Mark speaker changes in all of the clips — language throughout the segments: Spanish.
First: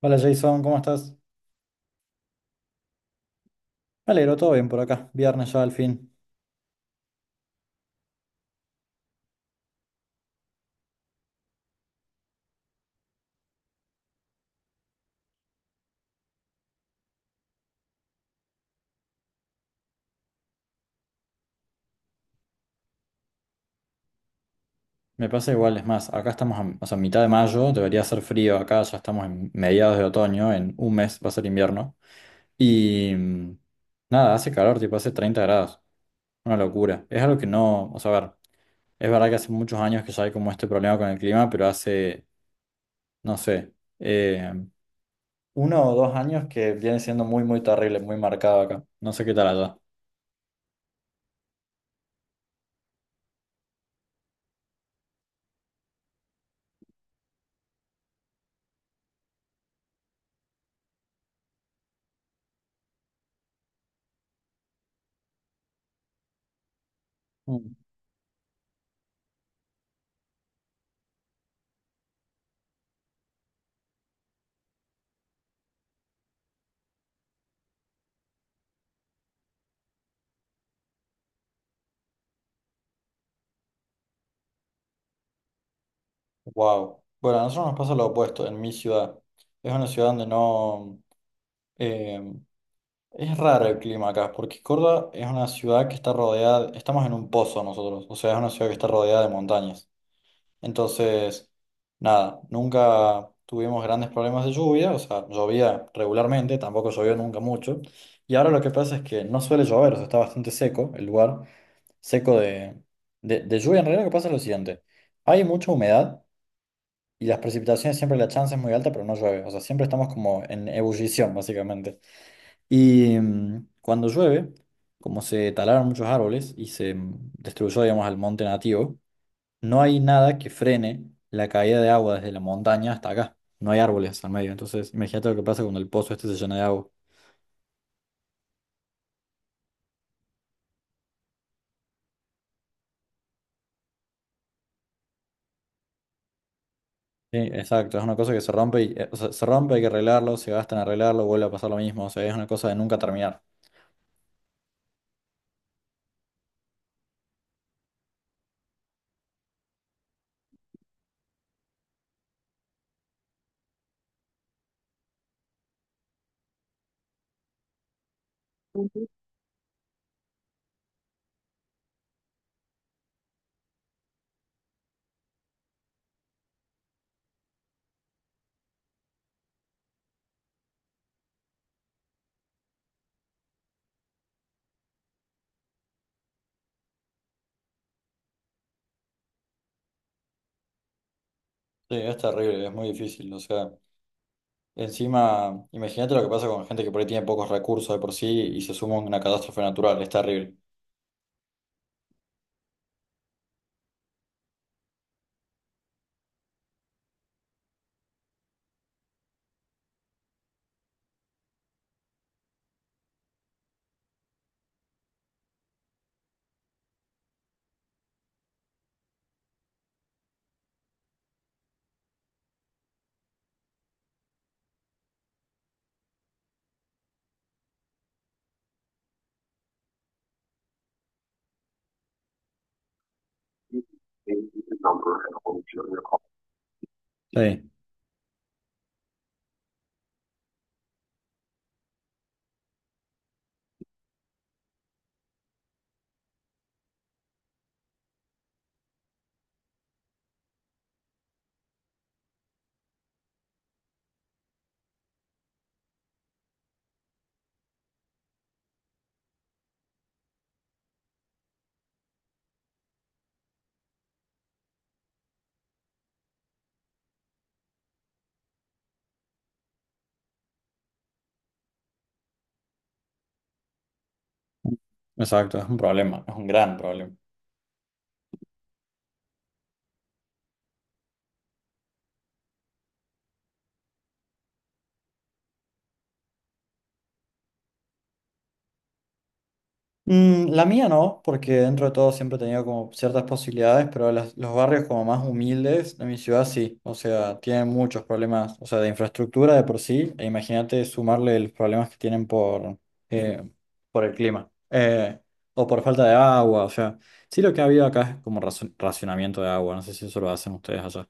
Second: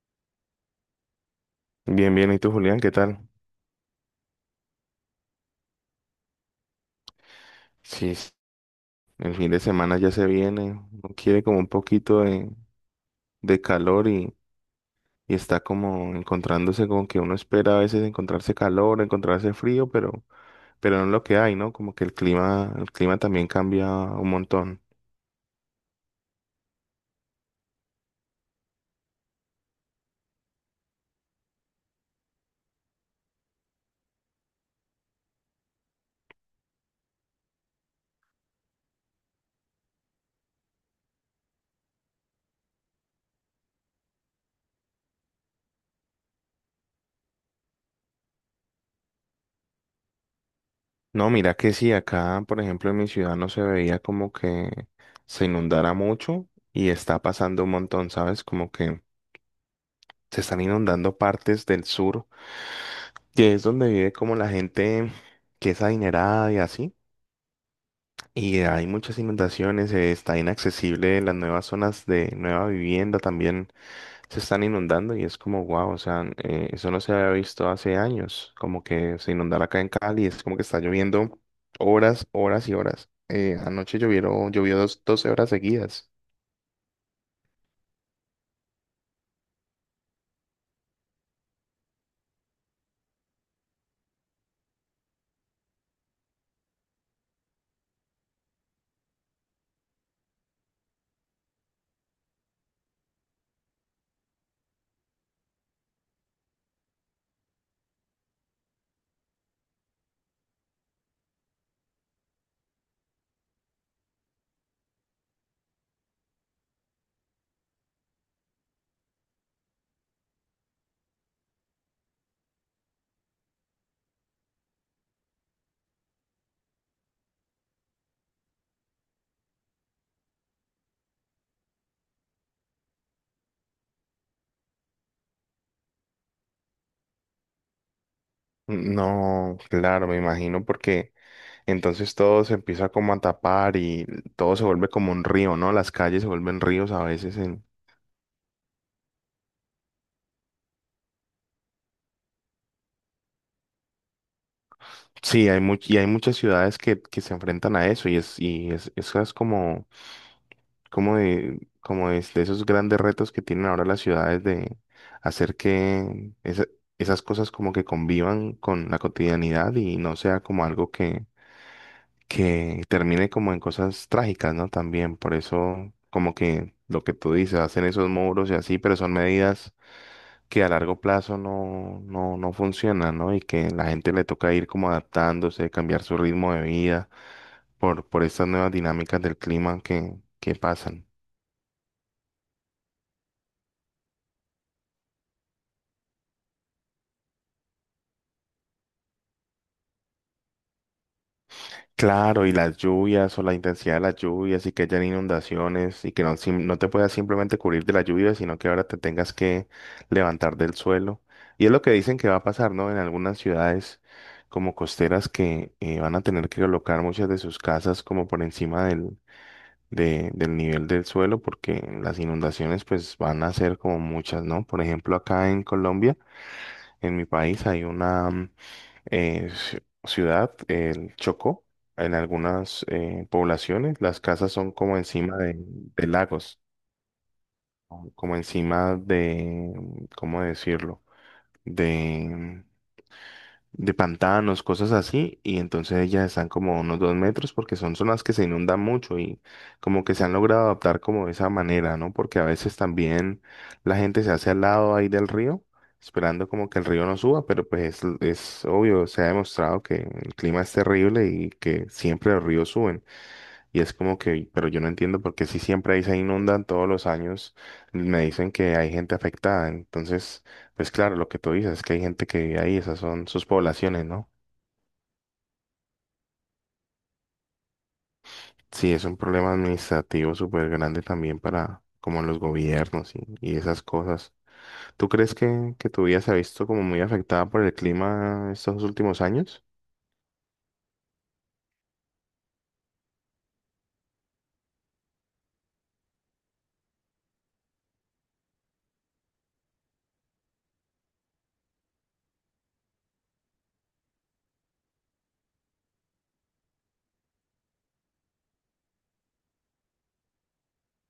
Speaker 1: Hola Jason, ¿cómo estás?
Speaker 2: Bien, bien. ¿Y tú, Julián? ¿Qué tal?
Speaker 1: Me alegro, todo bien por acá. Viernes ya al fin.
Speaker 2: Sí, sí, el fin de semana ya se viene. Uno quiere como un poquito de calor y está como encontrándose con que uno espera a veces encontrarse calor, encontrarse frío, pero no es lo que hay, ¿no? Como que el clima también cambia un montón.
Speaker 1: Me pasa igual, es más, acá estamos a, o sea, mitad de mayo, debería ser frío, acá ya estamos en mediados de otoño, en un mes va a ser invierno. Y nada, hace calor, tipo hace 30 grados. Una locura. Es algo que no, o sea, a ver, es verdad que hace muchos años que ya hay como este problema con el clima, pero hace, no sé, eh, uno o dos años que viene siendo muy, muy terrible, muy marcado acá. No sé qué tal allá.
Speaker 2: No, mira que sí, acá, por ejemplo, en mi ciudad no se veía como que se inundara mucho y está pasando un montón, ¿sabes? Como que se están inundando partes del sur que es donde vive como la gente que es adinerada y así. Y hay muchas inundaciones, está inaccesible las nuevas zonas de nueva vivienda también se están inundando y es como wow, o sea, eso no se había visto hace años, como que se inundara acá en Cali, es como que está lloviendo horas, horas y horas. Anoche llovió 12 horas seguidas.
Speaker 1: Wow. Bueno, a nosotros nos pasa lo opuesto en mi ciudad. Es una ciudad donde no... eh, es raro el clima acá, porque Córdoba es una ciudad que está rodeada... Estamos en un pozo nosotros, o sea, es una ciudad que está rodeada de montañas. Entonces, nada, nunca tuvimos grandes problemas de lluvia, o sea, llovía regularmente, tampoco llovió nunca mucho. Y ahora lo que pasa es que no suele llover, o sea, está bastante seco el lugar, seco de, de lluvia. En realidad lo que pasa es lo siguiente, hay mucha humedad. Y las precipitaciones siempre la chance es muy alta, pero no llueve. O sea, siempre estamos como en ebullición, básicamente. Y cuando llueve, como se talaron muchos árboles y se destruyó, digamos, al monte nativo, no hay nada que frene la caída de agua desde la montaña hasta acá. No hay árboles al medio. Entonces, imagínate lo que pasa cuando el pozo este se llena de agua.
Speaker 2: No, claro, me imagino porque entonces todo se empieza como a tapar y todo se vuelve como un río, ¿no? Las calles se vuelven ríos a veces.
Speaker 1: Sí,
Speaker 2: En.
Speaker 1: exacto. Es una cosa que se rompe y, o sea, se rompe, hay que arreglarlo, se gasta en arreglarlo, vuelve a pasar lo mismo. O sea, es una cosa de nunca terminar.
Speaker 2: Sí, y hay muchas ciudades que se enfrentan a eso eso es como es de esos grandes retos que tienen ahora las ciudades de hacer que esas cosas como que convivan con la cotidianidad y no sea como algo que termine como en cosas trágicas, ¿no? También, por eso como que lo que tú dices, hacen esos muros y así, pero son medidas que a largo plazo no funciona, ¿no? Y que la gente le toca ir como adaptándose, cambiar su ritmo de vida por estas nuevas dinámicas del clima que pasan.
Speaker 1: Sí, es terrible, es muy difícil. O sea. Encima, imagínate lo que pasa con gente que por ahí tiene pocos recursos de por sí y se suma una catástrofe natural, es terrible.
Speaker 2: Claro, y las lluvias o la intensidad de las lluvias y que hayan inundaciones y que no, no te puedas simplemente cubrir de la lluvia, sino que ahora te tengas que levantar del suelo. Y es lo que dicen que va a pasar, ¿no? En algunas ciudades como costeras que van a tener que colocar muchas de sus casas como por encima del nivel del suelo porque las inundaciones pues van a ser como muchas, ¿no? Por ejemplo, acá en Colombia, en mi país, hay una ciudad, el Chocó, en algunas poblaciones las casas son como encima de lagos,
Speaker 1: Sí.
Speaker 2: o como encima de, ¿cómo decirlo? De mm, de pantanos, cosas así, y entonces ellas están como a unos 2 metros porque son zonas que se inundan mucho y como que se han logrado adaptar como de esa manera, ¿no? Porque a veces también la gente se hace al lado ahí del río, esperando como que el río no suba, pero pues es, obvio, se ha demostrado que el clima es terrible y que siempre los ríos suben. Y es como que, pero yo no entiendo por qué si siempre ahí se inundan todos los años, me dicen que hay gente afectada. Entonces, pues claro, lo que tú dices es que hay gente que vive ahí, esas son sus poblaciones, ¿no?
Speaker 1: Exacto, es un problema, es un gran problema.
Speaker 2: Sí, es un problema administrativo súper grande también para como los gobiernos y esas cosas. ¿Tú crees que tu vida se ha visto como muy afectada por el clima estos últimos años?
Speaker 1: Mm, la mía no, porque dentro de todo siempre he tenido como ciertas posibilidades, pero los barrios como más humildes de mi ciudad sí, o sea, tienen muchos problemas, o sea, de infraestructura de por sí, e imagínate sumarle los problemas que tienen eh, por el clima, o por falta de agua, o sea, sí lo que ha habido acá es como racionamiento de agua, no sé si eso lo hacen ustedes allá.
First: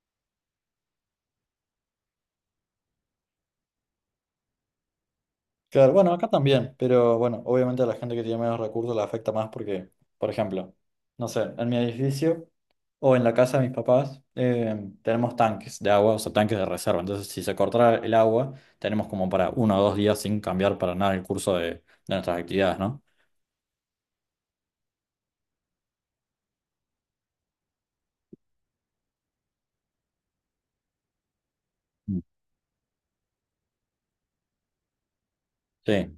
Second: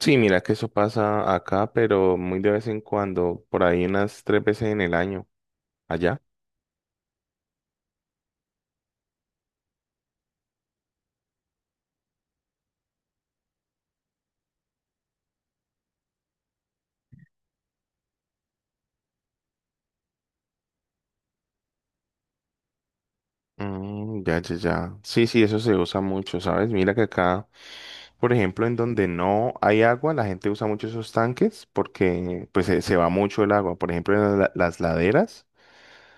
Speaker 2: Sí, mira que eso pasa acá, pero muy de vez en cuando, por ahí unas tres veces en el año,
Speaker 1: Claro, bueno,
Speaker 2: allá.
Speaker 1: acá también, pero bueno, obviamente a la gente que tiene menos recursos la afecta más porque, por ejemplo, no sé, en mi edificio o en la casa de mis papás tenemos tanques de agua, o sea, tanques de reserva. Entonces, si se cortara el agua, tenemos como para uno o dos días sin cambiar para nada el curso de nuestras actividades, ¿no?
Speaker 2: Mm, ya, ya, ya. Sí, sí, eso se usa mucho, ¿sabes? Mira que acá, por ejemplo, en donde no hay agua, la gente usa mucho esos tanques
Speaker 1: Mm.
Speaker 2: porque pues se, va mucho el agua. Por ejemplo, en las laderas
Speaker 1: Sí.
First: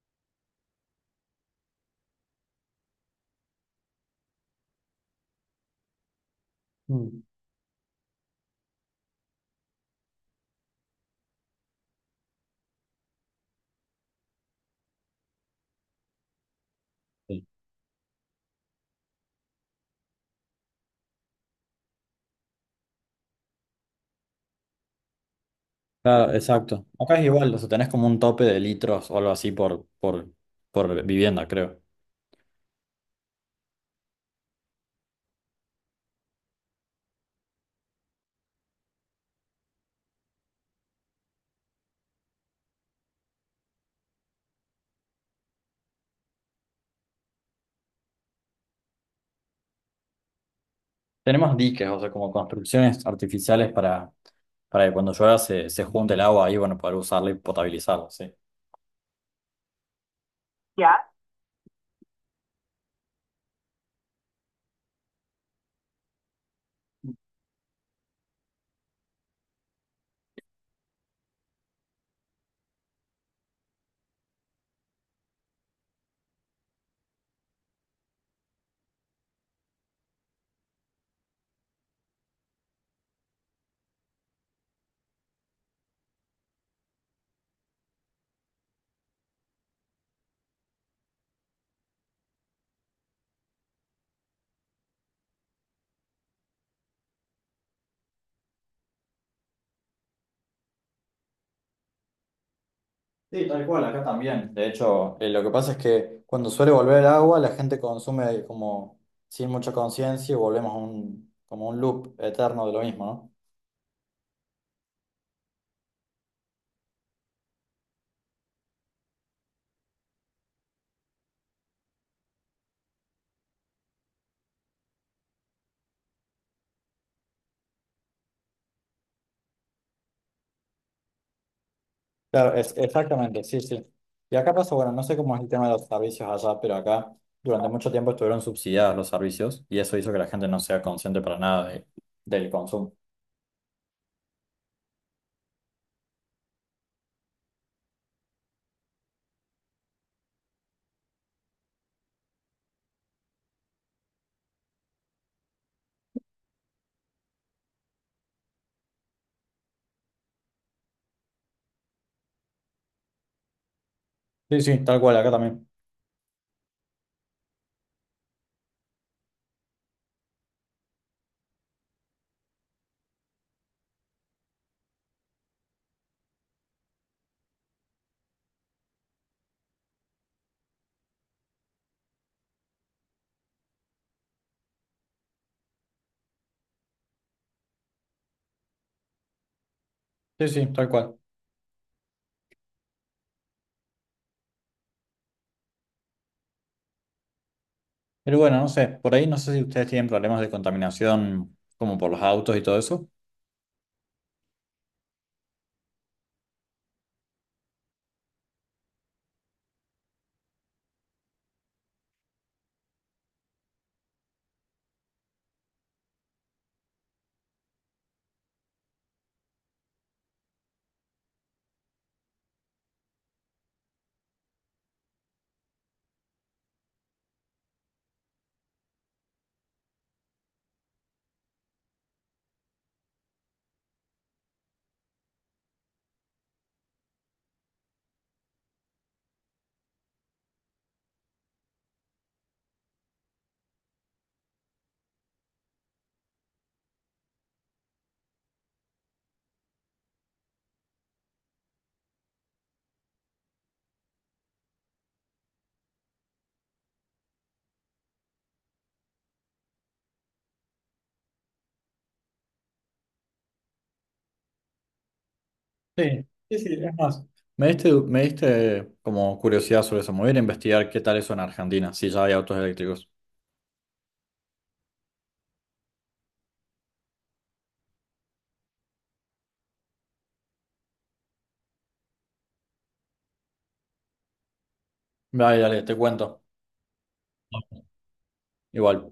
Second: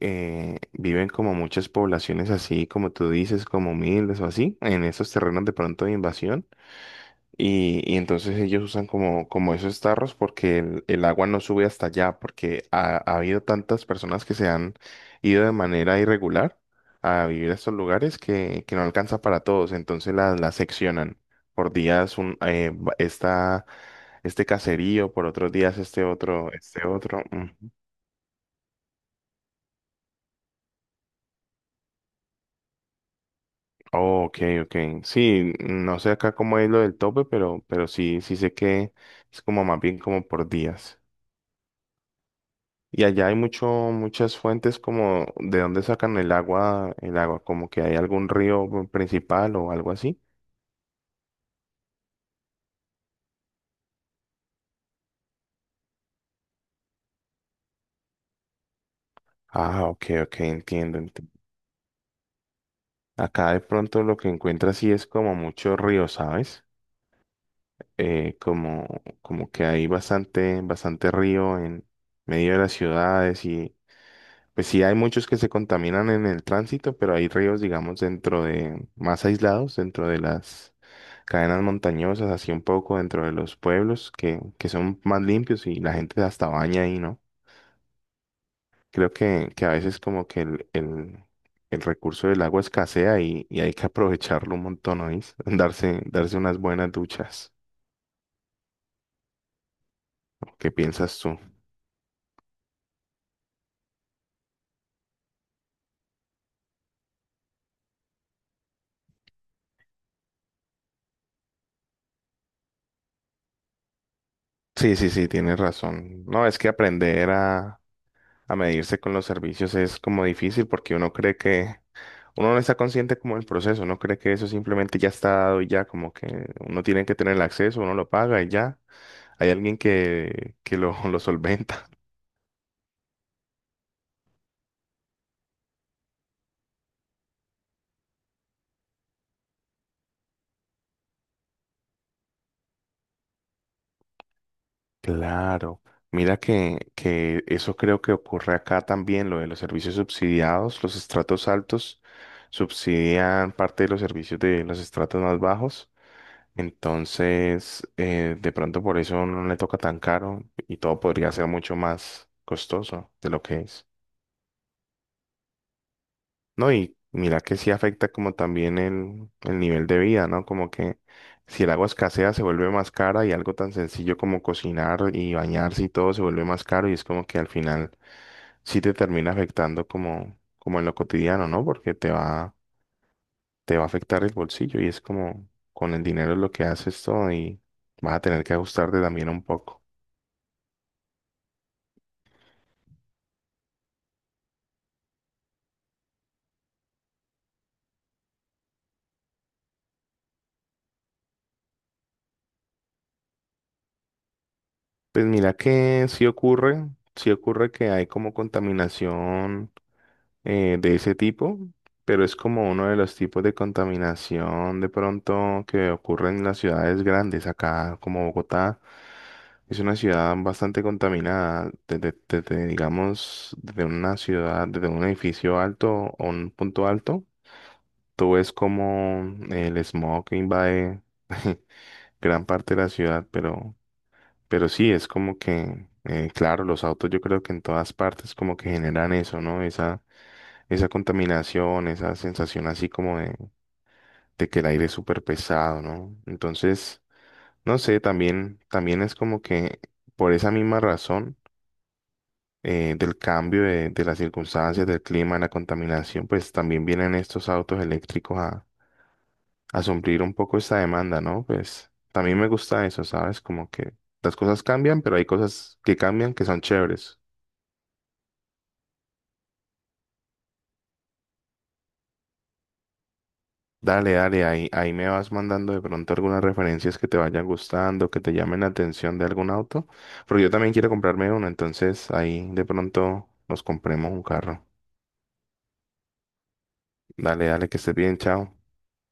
Speaker 2: viven como muchas poblaciones así, como tú dices, como miles o así, en esos terrenos de pronto de invasión.
Speaker 1: Mm.
Speaker 2: Y entonces ellos usan como esos tarros porque el, agua no sube hasta allá, porque ha habido tantas personas que se han ido de manera irregular a
Speaker 1: Sí.
Speaker 2: vivir a estos lugares que no alcanza para todos, entonces las seccionan. Por días está este caserío, por otros días este
Speaker 1: Claro,
Speaker 2: otro,
Speaker 1: exacto.
Speaker 2: este
Speaker 1: Acá
Speaker 2: otro.
Speaker 1: es igual, o sea,
Speaker 2: Ujú.
Speaker 1: tenés como un tope de litros o algo así por, por vivienda, creo.
Speaker 2: Oh, ok, ok. Sí, no sé acá cómo es lo del tope, pero sí, sí sé que es como más bien como por días. Y allá hay muchas fuentes como de dónde sacan el agua, como que hay algún río principal o algo así.
Speaker 1: Tenemos diques, o sea, como construcciones artificiales para que cuando llueva se junte el agua ahí, bueno, poder usarla y potabilizarla, sí.
Speaker 2: Ah, ok, ok, entiendo, entiendo. Acá de pronto lo que encuentras sí es como mucho río, ¿sabes? Eh, como, como que hay bastante, bastante río en medio de las ciudades. Pues sí, hay muchos que se contaminan en el tránsito, pero hay ríos, digamos, más aislados, dentro de las cadenas montañosas, así un poco dentro de los pueblos, que son más limpios y la gente hasta baña ahí, ¿no? Creo que a veces como que el, recurso del agua escasea y hay que aprovecharlo un montón, ¿oís? Darse unas buenas duchas. ¿Qué piensas tú?
Speaker 1: Sí, tal cual, acá también. De hecho, lo que pasa es que cuando suele volver el agua, la gente consume como sin mucha conciencia y volvemos a un, como un loop eterno de lo mismo, ¿no?
Speaker 2: Sí, sí, sí, tienes razón. No, es que aprender a medirse con los servicios es como difícil porque uno cree que. Uno no está consciente como del proceso, no cree que eso simplemente ya está dado y ya, como que uno tiene que tener el acceso, uno lo paga y ya. Hay alguien que lo, lo solventa.
Speaker 1: Claro, es, exactamente, sí, sí. Y acá pasa, bueno, no sé cómo es el tema de los servicios allá, pero acá durante mucho tiempo estuvieron subsidiados los servicios y eso hizo que la gente no sea consciente para nada del consumo.
Speaker 2: Claro. Mira que eso creo que ocurre acá también, lo de los servicios subsidiados. Los estratos altos subsidian parte de los servicios de los estratos más bajos. Entonces, de pronto por eso no le toca tan caro y todo podría ser mucho más costoso de lo que es.
Speaker 1: Sí, sí, tal cual, acá también.
Speaker 2: No, y mira que sí afecta como también el, nivel de vida, ¿no? Como que si el agua escasea se vuelve más cara y algo tan sencillo como cocinar y bañarse y todo se vuelve más caro y es como que al final sí te termina afectando como, en lo cotidiano, ¿no? Porque te va a afectar el bolsillo y es como con el dinero es lo que haces todo y vas a tener que ajustarte también un poco.
Speaker 1: Sí, sí, tal cual. Pero bueno, no sé, por ahí no sé si ustedes tienen problemas de contaminación como por los autos y todo eso.
Speaker 2: Pues mira que sí ocurre que hay como contaminación de ese tipo, pero es como uno de los tipos de contaminación de pronto que ocurre en las ciudades grandes. Acá, como Bogotá, es una ciudad bastante contaminada. Desde, digamos, desde una ciudad, desde un edificio alto o un punto alto, tú ves como el smog invade gran parte de la ciudad, pero sí, es como que. Claro, los autos yo creo que en todas partes como que generan eso, ¿no? Esa contaminación, esa sensación así como de, que el aire es súper pesado, ¿no? Entonces, no sé, también, también es como que por esa misma razón del cambio de, las circunstancias, del clima, la contaminación, pues también vienen estos autos eléctricos a suplir un poco esta demanda, ¿no? Pues también me gusta eso, ¿sabes? Como que las cosas cambian, pero hay cosas que
Speaker 1: Sí,
Speaker 2: cambian que
Speaker 1: sí,
Speaker 2: son
Speaker 1: sí, es
Speaker 2: chéveres.
Speaker 1: más. Me diste como curiosidad sobre eso. Me voy a ir a investigar qué tal eso en Argentina, si ya hay autos eléctricos.
Speaker 2: Dale, dale, ahí me vas mandando de pronto algunas referencias que te vayan gustando, que te llamen la atención de algún auto, porque yo también quiero comprarme uno, entonces ahí de pronto nos compremos un carro.
Speaker 1: Dale, dale, te cuento.
Speaker 2: Dale, dale, que estés bien, chao.
Speaker 1: Igual.